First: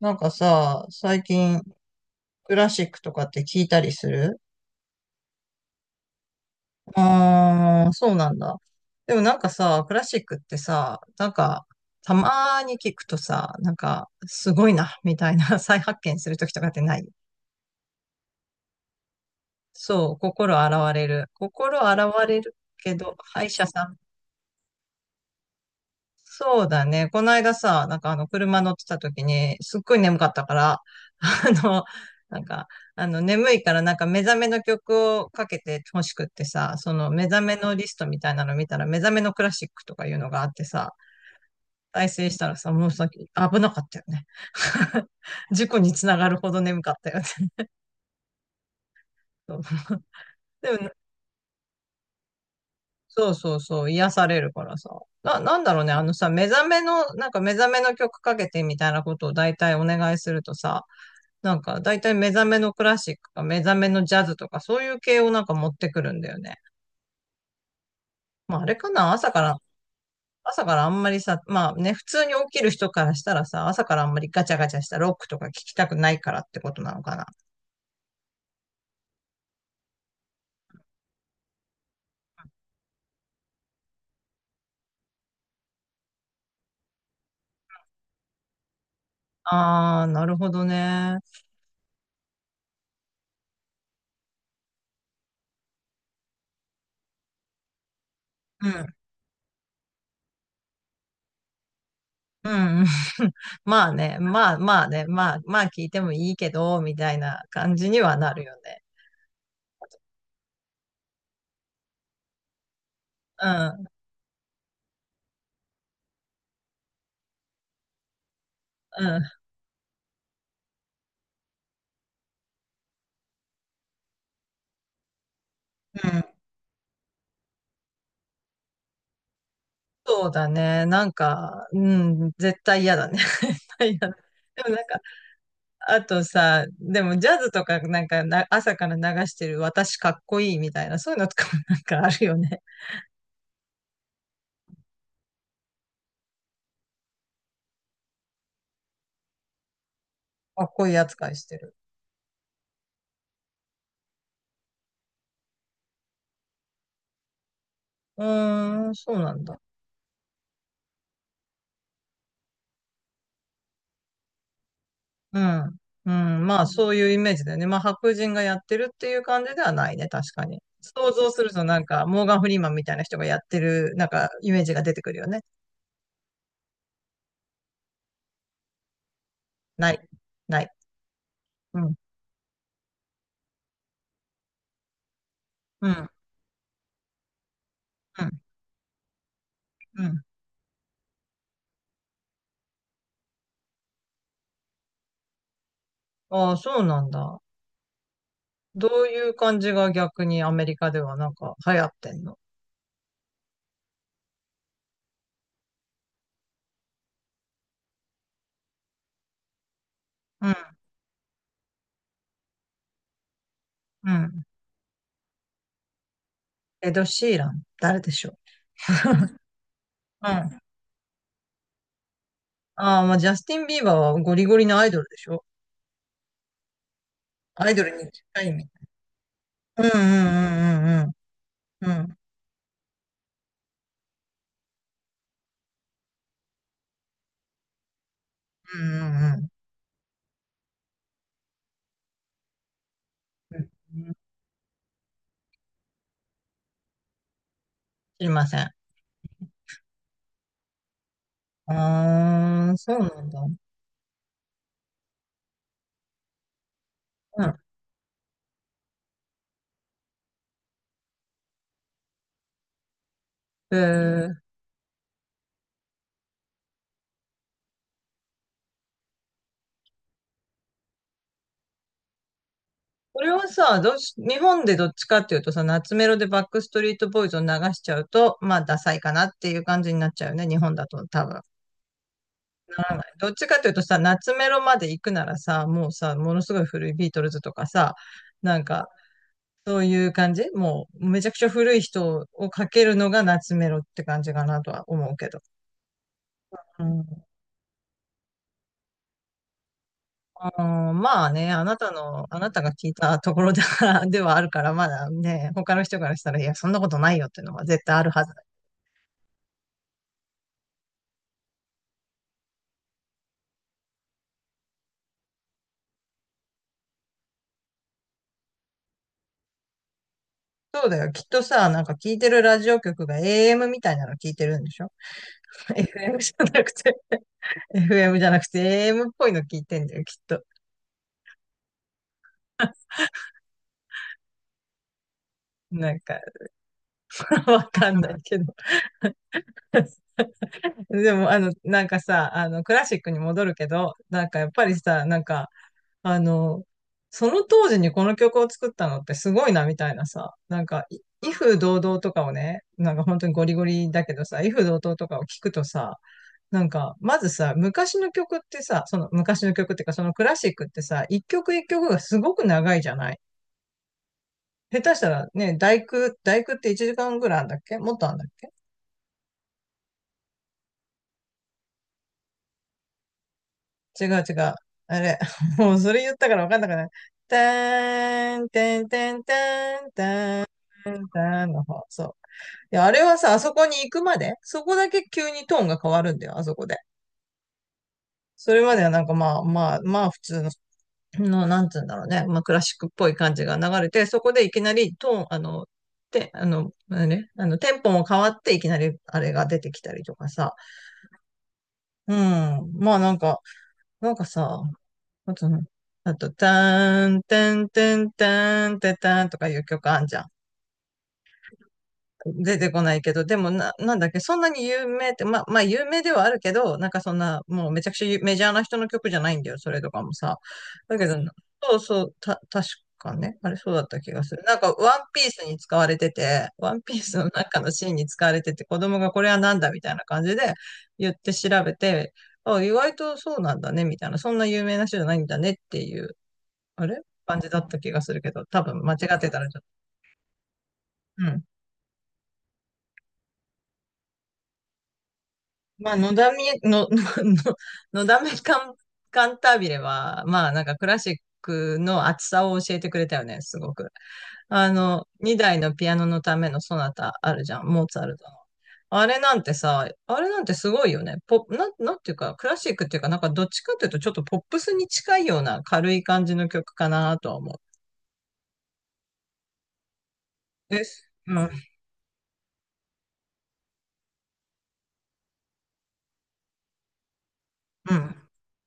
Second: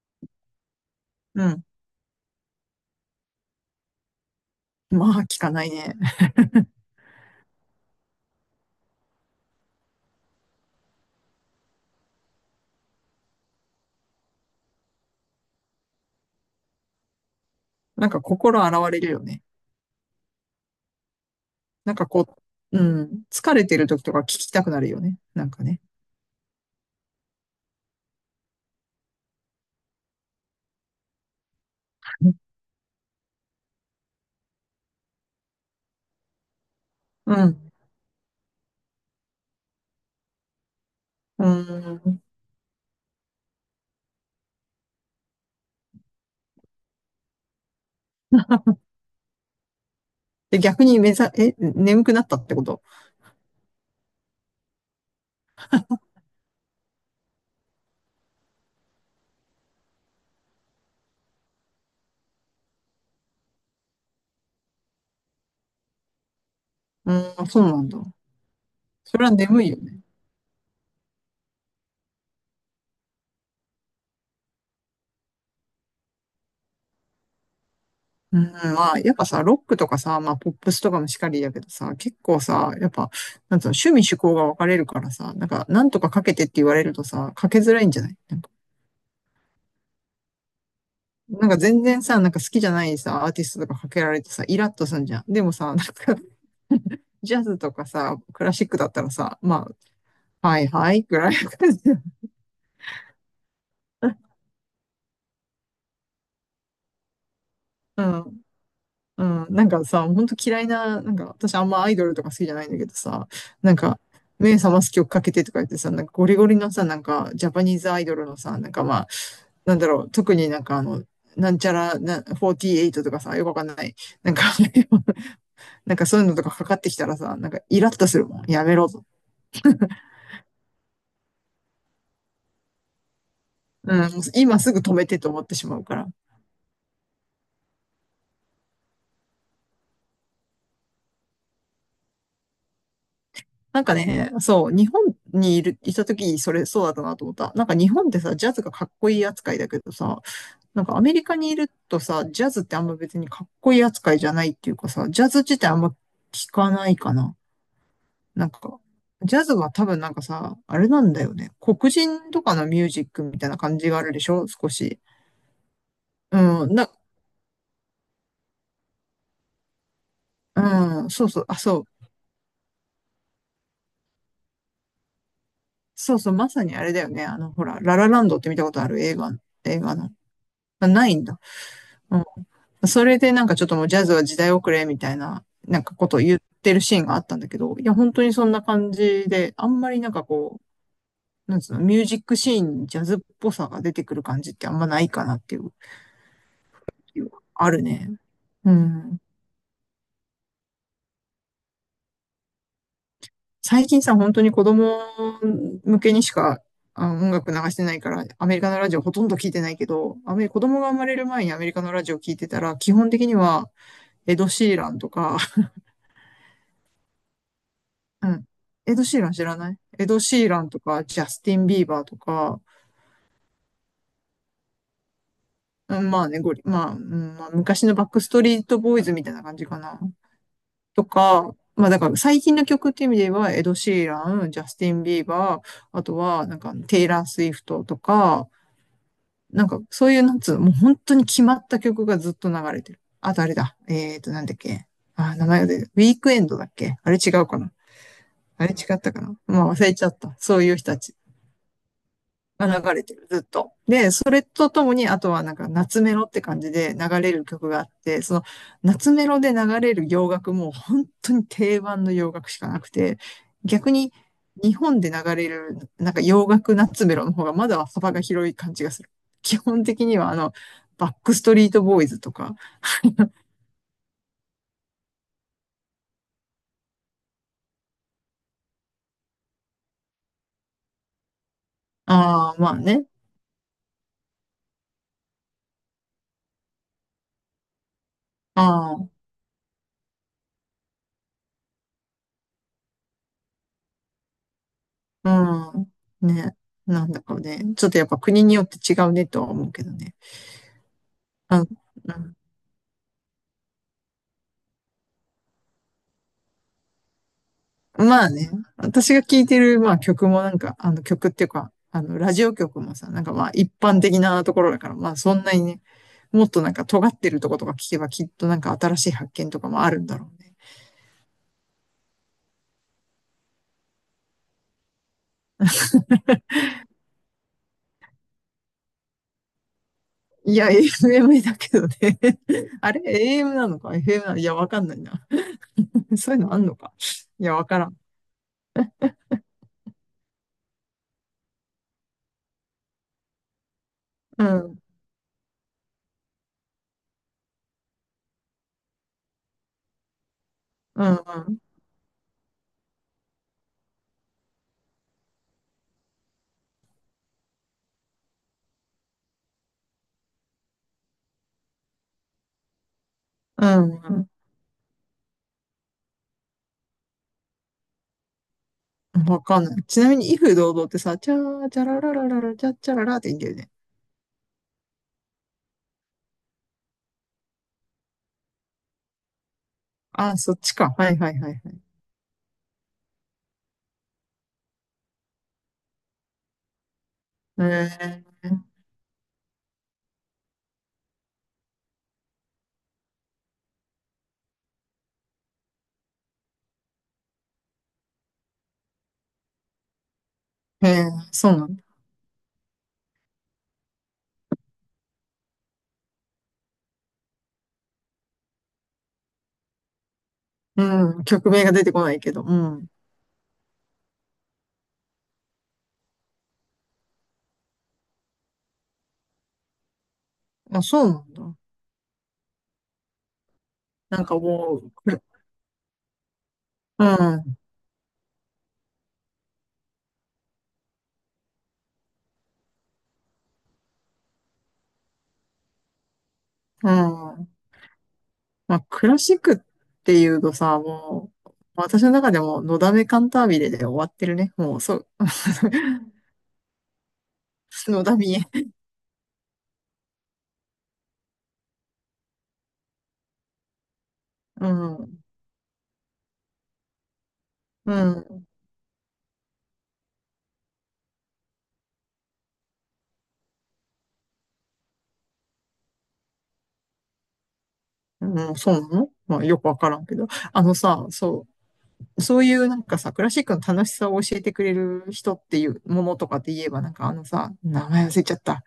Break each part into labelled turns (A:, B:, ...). A: なんかさ、最
B: う
A: 近
B: ん。
A: クラシックとかって聞いたりする？
B: まあ、聞かないね。
A: ああー、そうなんだ。でもなんかさ、クラシックってさ、なんか、たまーに聞くとさ、なんか、すごいな、みたいな 再発見するときとかってない？
B: なんか心洗われるよね。
A: そう、心洗われる。心
B: なんか
A: 洗わ
B: こ
A: れるけど、歯医
B: 疲
A: 者
B: れて
A: さ
B: る
A: ん。
B: 時とか聞きたくなるよね。なんかね。
A: そうだね。この間さ、なんかあの、車乗ってた時に、すっごい眠かったから、あの、なんか、あの、眠いからなんか目覚めの曲をかけて欲しくってさ、その目覚
B: う
A: め
B: ん。
A: のリストみたいなの見たら、目覚めのクラシックとかいうのがあってさ、
B: う
A: 再
B: ん。
A: 生したらさ、もうさ、危なかったよね。事故につながるほど眠かったよね。そう。
B: で、
A: でも
B: 逆
A: ね、
B: に目ざ、眠くなったってこと？
A: そうそうそう、癒されるからさ。なんだろうね、あのさ、目覚めの、なんか目覚めの曲かけてみたいなことを大体お願いするとさ、なんか、だいたい目覚めのクラシックか目覚めのジャズとか、そういう系をなんか持ってくるんだよね。
B: うん、そうなんだ。
A: まあ、あれかな、
B: それ
A: 朝
B: は
A: から、
B: 眠いよね。
A: 朝からあんまりさ、まあね、普通に起きる人からしたらさ、朝からあんまりガチャガチャしたロックとか聞きたくないからってことなのかな。
B: うん、まあ、やっぱさ、ロックとかさ、まあ、ポップスとかもしかりだけどさ、結構さ、やっぱ、なんつうの、趣味趣向が分かれるからさ、なんか、なんとかかけてって言われるとさ、かけづらいんじゃない？
A: あー、なるほどね。
B: なんか全然さ、なんか好きじゃないさ、アーティストとかかけられてさ、イラッとすんじゃん。でもさ、なんか、ジャズとかさ、クラシ
A: う
B: ック
A: ん、
B: だったらさ、まあ、はいはいぐらいの感じだよ。
A: うん、うん。まあね、まあまあね、まあ、まあ聞いてもいいけど、みたいな感じにはなるよね。
B: うん、うん。なんかさ、ほんと嫌いな、なんか、私あんまアイドルとか好きじゃないんだけどさ、
A: う
B: なん
A: ん、
B: か、目覚ます曲かけてとか言ってさ、なんかゴリゴリのさ、なんか、ジャパニーズアイドルのさ、なんかま
A: う
B: あ、
A: ん、
B: なんだろう、特になんちゃらな、48とかさ、よくわかんない。なんか なんか
A: う
B: そういうの
A: ん。
B: とかかかってきたらさ、なんかイラッとするもん。やめろと。
A: そうだね。なんか、うん、絶対嫌だね。絶対
B: う
A: 嫌
B: ん、
A: だ。
B: 今
A: でも
B: すぐ
A: なん
B: 止
A: か、
B: めてと思ってしまうか
A: あ
B: ら。
A: とさ、でもジャズとかなんかな朝から流してる私かっこいいみたいな、そういうのとかもなんかあるよね。
B: なんかね、そう、日本にいる、いた時、それそうだったなと思った。なんか日本ってさ、ジャズがかっこいい扱いだけどさ、
A: かっ
B: なん
A: こいい
B: かアメリ
A: 扱い
B: カ
A: し
B: にい
A: て
B: る
A: る。
B: とさ、ジャズってあんま別にかっこいい扱いじゃないっていうかさ、ジャズ自体あんま聞かないかな。
A: う
B: なんか、
A: ーん、そうな
B: ジャ
A: ん
B: ズ
A: だ。
B: は多分なんかさ、あれなんだよね。黒人とかのミュージックみたいな感じがあるでしょ少し。
A: うん。うん、まあ
B: うん、
A: そういうイメージだよね。まあ白人がやってるっていう感じではないね、確かに。
B: うん、
A: 想
B: そ
A: 像
B: うそ
A: す
B: う、
A: る
B: あ、
A: と
B: そ
A: なん
B: う、
A: かモーガン・フリーマンみたいな人がやってるなんかイメージが出てくるよね。
B: そうそう、まさにあれだよね。あの、ほら、ララランドって見たことある映画、映
A: な
B: 画の。
A: い。ない。
B: まあないんだ。
A: うん。
B: うん。それでなんかちょっともうジャズは時代遅れみたいな、なん
A: う
B: かこ
A: ん。
B: とを言ってるシーンがあったんだけど、いや、本当
A: うん。
B: にそんな感じで、あんまり
A: うん。
B: なんつうの、ミュージックシーンにジャズっぽさが出てくる感じってあんまないかなっていう、
A: ああ、そうなんだ。
B: あるね。う
A: どう
B: ん。
A: いう感じが逆にアメリカではなんか流行ってんの？
B: 最近さ、本当に子供向けにしか、あ音楽流してないから、アメリカのラジオほとんど聞いてないけど、アメリ
A: う
B: 子供が生まれる前にアメリカのラジオ聞いてたら、基本的には、エ
A: ん。
B: ド・シーランとか、
A: エド・シーラン、誰でし
B: う
A: ょう。
B: ん。エド・シーラン 知らない？エド・
A: う
B: シー
A: ん。
B: ランとか、ジャスティン・ビーバーとか、
A: ああ、まあ、ジャスティン・ビーバーはゴリゴリのアイドルでしょ。
B: うん、まあね、ゴリ、まあ、うん、まあ、
A: アイド
B: 昔の
A: ル
B: バッ
A: に
B: クス
A: 近
B: ト
A: い
B: リー
A: み
B: ト・ボーイズみたいな感じか
A: たい。う
B: な。
A: んうんうん
B: と
A: うん
B: か、ま
A: う
B: あだ
A: ん。う
B: か
A: ん
B: ら最近の曲っていう意味では、エド・シーラン、ジャスティン・ビーバー、あとは、なんか、テイラー・スウィフトとか、
A: うんうん
B: なんか、そういう、なんつうの、もう本当に決まった曲がずっと流れてる。あとあれ
A: うん。
B: だ。
A: うん。
B: なんだっけ。あ、名前が出てる。ウィークエンドだっけ？あれ違うかな？
A: 知りませ
B: あ
A: ん。
B: れ違ったかな？まあ忘れちゃった。そういう人たち。が
A: ああ、
B: 流
A: そう
B: れて
A: な
B: る、
A: ん
B: ず
A: だ。
B: っと。で、それとともに、あとはなんか夏メロって感じで流れ
A: う
B: る
A: ん。
B: 曲があって、その夏メロで流れる洋楽も本当に定番の洋楽しかなくて、
A: え
B: 逆に
A: ー、
B: 日本で流れるなんか洋楽夏メロの方がまだ幅が広い感じがする。基本的にはあの、バックストリートボーイズとか、
A: これはさ、どうし、日本でどっちかっていうとさ、夏メロでバックストリートボーイズを流しちゃうと、まあ、ダサいかなっていう感じになっちゃうよね、日本だと多分。わ
B: ああ、まあ
A: からな
B: ね、
A: い。どっちかっていうとさ、夏メロまで行くならさ、もうさ、ものすごい古いビートルズとかさ、なんか、
B: ああ、
A: そういう感じもう、めちゃくちゃ古い人をかけるのが夏メロって感じかなとは思うけ
B: う
A: ど。
B: ん、ね、
A: う
B: な
A: ん、
B: んだかね、ちょっとやっぱ国によって違うねとは思うけどね。
A: あーまあね、
B: あ、う
A: あな
B: ん、
A: たの、あなたが聞いたところでは、ではあるから、まだね、他の人からしたら、いや、そんなことないよっていうのは絶対あるは
B: まあ
A: ずだ。
B: ね、私が聴いてる、まあ曲もなんか、あの曲っていうか、あの、ラジオ曲もさ、なんかまあ一般的なところだから、まあそんなにね、もっとなんか尖ってるとことか聞けばきっとなんか新しい発見とかもあるんだろうね。
A: そうだよ。きっとさ、なんか聞いてるラジオ局が AM みたいなの聞いてるんでしょ ?FM じゃなくて、FM じゃなくて AM っぽいの聞いてんだよ、きっと。
B: いや、FM だけどね。あれ？ AM なのか？ FM なのか、いや、わかんないな。
A: なん か、
B: そういうのあんのか？い や、
A: わ
B: わから
A: か
B: ん。
A: んないけど。でも、あの、なんかさ、あの、クラシックに戻るけど、なんか
B: う
A: やっ
B: ん、
A: ぱ
B: う
A: り
B: ん、
A: さ、なんか、あの、その当時にこの曲を作ったのってすごいな、みたいなさ、なんか、
B: う
A: 威風
B: ん、
A: 堂々とかをね、なんか本当にゴリゴリだけどさ、威風堂々とかを聞くとさ、なんか、まずさ、昔の曲ってさ、その昔の曲っていうか、そのクラシックってさ、一曲一曲がすごく長いじゃない？
B: うん、
A: 下手したらね、第九、第九って1時間ぐらいあんだっけ？もっとあんだっけ？
B: うん。わかんない。ちなみに、威風堂々ってさ、チャー、チャラララララ、チャッチャララって言うんだよね。
A: 違う違う。あれ、もうそれ言ったから分かんなくない？たーん、てんてんたん、
B: あ、
A: たん、
B: そっちか。はいはい
A: た
B: は
A: ん
B: い
A: の
B: はい。
A: 方。そう。いや、あれはさ、あそこに行くまで、そこだけ急にトーンが変わるんだよ、あそこで。
B: えー、
A: それまではなんかまあまあまあ普通の、のなんつうんだろうね、まあクラシックっぽい感じが流れて、そこでいきなりトーン、あの、て、あの、あれ、あの、テンポも変わっていきなりあれが出てきたりとかさ。
B: ええ、そうなんだ。
A: うん。まあなんか、なんかさ、あとね、あと、ターン、テン、テン、テン、テタンとかいう曲あんじゃん。
B: うん、曲名が出てこないけど、う
A: 出てこ
B: ん。
A: ないけど、でもな、なんだっけ、そんなに有名って、まあ、まあ、有名ではあるけど、なんかそんな、もうめちゃくちゃメジャーな人の曲じゃないんだよ、それとかもさ。
B: あ、
A: だ
B: そ
A: け
B: う
A: ど、
B: なんだ。
A: そうそう、確かね、あれそうだった気
B: な
A: が
B: ん
A: す
B: か
A: る。なんか、
B: もう、
A: ワンピ
B: く、
A: ースに使われてて、ワンピー
B: うん、
A: スの
B: う
A: 中のシーンに使われてて、子供がこれはなんだみたいな感じで言って調べて、あ、意外とそうなんだね、みたいな、そんな有名な人じゃないんだねっていうあれ感
B: ん。
A: じだった気がするけど、多
B: ま
A: 分
B: あ、
A: 間違
B: クラ
A: って
B: シ
A: た
B: ッ
A: ら
B: ク
A: ち
B: っ
A: ょっと。
B: ていうとさ、
A: う
B: も
A: ん。
B: う、私の中でも、のだめカンタービレで終わってるね。もう、そう、
A: まあ、のだめ、の
B: の
A: の
B: だ
A: だめ
B: みえ。
A: カン、カンタービレは、まあ、なんかクラシックの厚さを教えてくれたよね、すごく。
B: う
A: あの、
B: ん、
A: 2台のピアノのためのソナタあるじゃん、モー
B: う
A: ツァルトの。
B: ん、
A: あれなんてさ、あれなんてすごいよね。ポ、なん、なんていうか、クラシックっていうか、なんかどっちかっていうとちょっとポップスに近いような軽い感じの曲かなとは思う。
B: うん、そうなの？まあ、よくわからんけど。あの
A: で
B: さ、
A: す。う
B: そ
A: ん、
B: う、そういうなんかさ、クラシックの楽しさを教えてくれる人っていうものとかって言えば、なんかあのさ、名
A: う
B: 前忘れ
A: ん。
B: ちゃった。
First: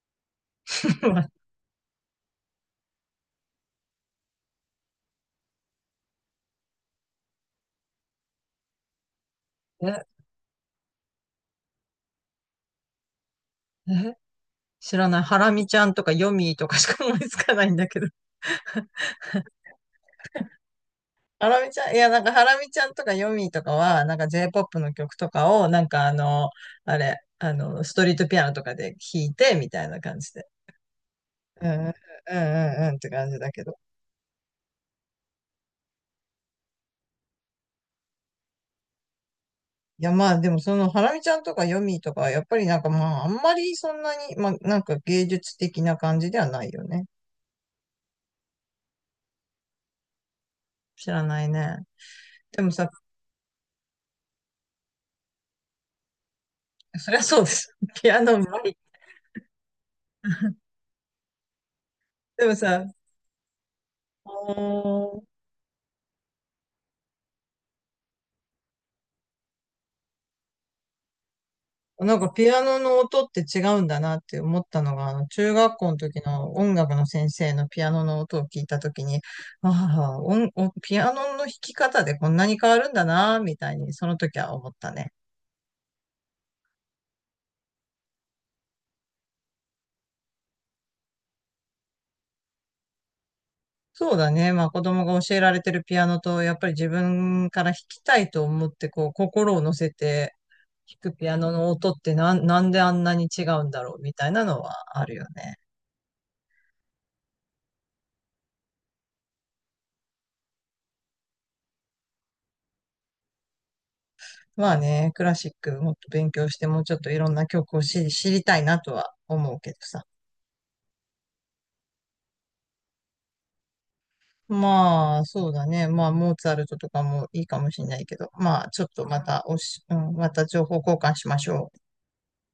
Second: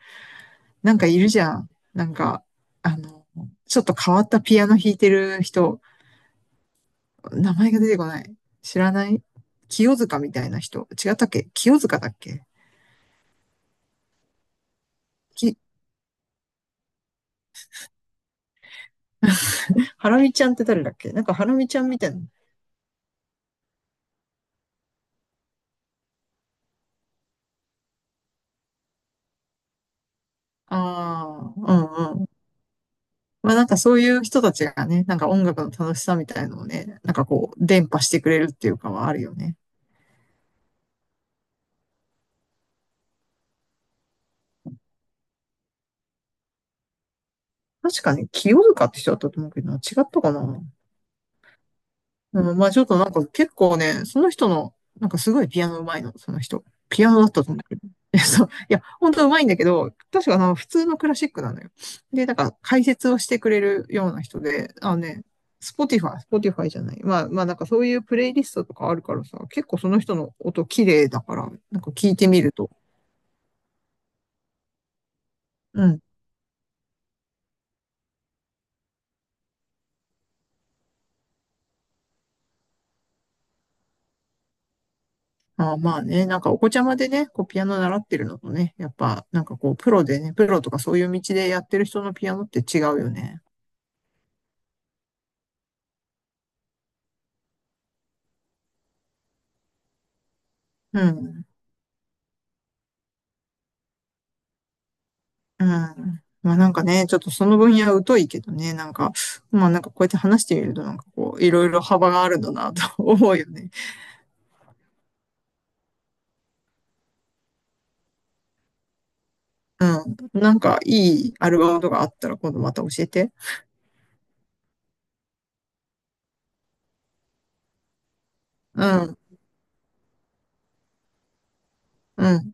B: なんかいるじ ゃん。なんか、あの、ちょっと変わったピアノ弾いてる人、名前が出てこない。知らない？清
A: え、
B: 塚みたいな人。違ったっけ？清塚だっけ？
A: え、知らない。ハラ
B: き、
A: ミちゃんとかヨミーとかしか思いつかないんだけど。
B: ハラミちゃんって誰だっけ？なんかハ
A: ハ
B: ラ
A: ラ
B: ミ
A: ミ
B: ち
A: ち
B: ゃ
A: ゃ
B: ん
A: ん、い
B: みた
A: や、
B: い
A: な
B: な。
A: んか、ハラミちゃんとかヨミーとかは、なんか J-POP の曲とかを、なんかあの、あれ、あの、ストリートピアノとかで弾いて、みたいな感じで。
B: ああ、
A: うん、
B: う
A: うん、
B: んうん。
A: うん、うんうんって感じだ
B: まあ
A: け
B: なん
A: ど。
B: かそういう人たちがね、なんか音楽の楽しさみたいのをね、なんかこう、伝播してくれるっていうかはあるよね。
A: いや、まあ、でもその、ハラミちゃんとかヨミーとかは、やっぱりなんかまあ、あんまりそんなに、まあ、なんか芸術的な感じではないよね。
B: 確かに清塚って人だったと思うけど違ったかな？
A: 知らないね。
B: うん、
A: で
B: ま
A: も
B: あちょっ
A: さ、
B: となんか結構ね、その人の、なんかすごいピアノ上手いの、その人。ピ
A: そ
B: ア
A: り
B: ノ
A: ゃ
B: だっ
A: そう
B: た
A: で
B: と思うんだ
A: す。
B: けど。
A: ピア ノう
B: そう。い
A: まい。
B: や、本当上手いんだけど、確かあの、普通のクラシックなのよ。で、なん
A: でも
B: か解
A: さ、
B: 説をしてくれるような
A: あ
B: 人で、あの
A: ー、
B: ね、スポティファイ、スポティファイじゃない。まあまあなんかそういうプレイリストとかあるからさ、結構その人の音綺麗だから、なんか聞
A: な
B: い
A: ん
B: て
A: か
B: み
A: ピ
B: る
A: ア
B: と。
A: ノの音って違うんだなって思ったのが、あの中学
B: う
A: 校の
B: ん。
A: 時の音楽の先生のピアノの音を聞いた時に、ああ、音ピアノの弾き方でこんなに変わるんだな、みたいにその時は思ったね。
B: ああまあね、なんかお子ちゃまでね、こうピアノ習ってるのとね、やっぱなんかこうプロでね、プロとかそういう道でやってる人のピアノって違うよね。
A: そうだね。まあ子供が教えられてるピアノと、やっぱり自分から弾きたいと思って、こう心を乗せて
B: う
A: 弾くピア
B: ん。
A: ノの音ってなんであんなに違うんだろうみたいなのはあるよね。
B: うん。まあなんかね、ちょっとその分野疎いけどね、なんか、まあなんかこうやって話してみるとなんかこう、いろいろ幅があるんだなと 思うよね。
A: まあね、クラシックもっと勉強して、もうちょっといろんな曲を知りたいなとは思うけどさ。
B: うん。なんかいいアルバムとかあったら今度また教えて。
A: まあ、そうだね。まあ、モーツァルトとかもいいかもしれないけど、まあ、ちょ
B: う
A: っと
B: ん。
A: またおし、うん、また情報交換しましょう。
B: うん。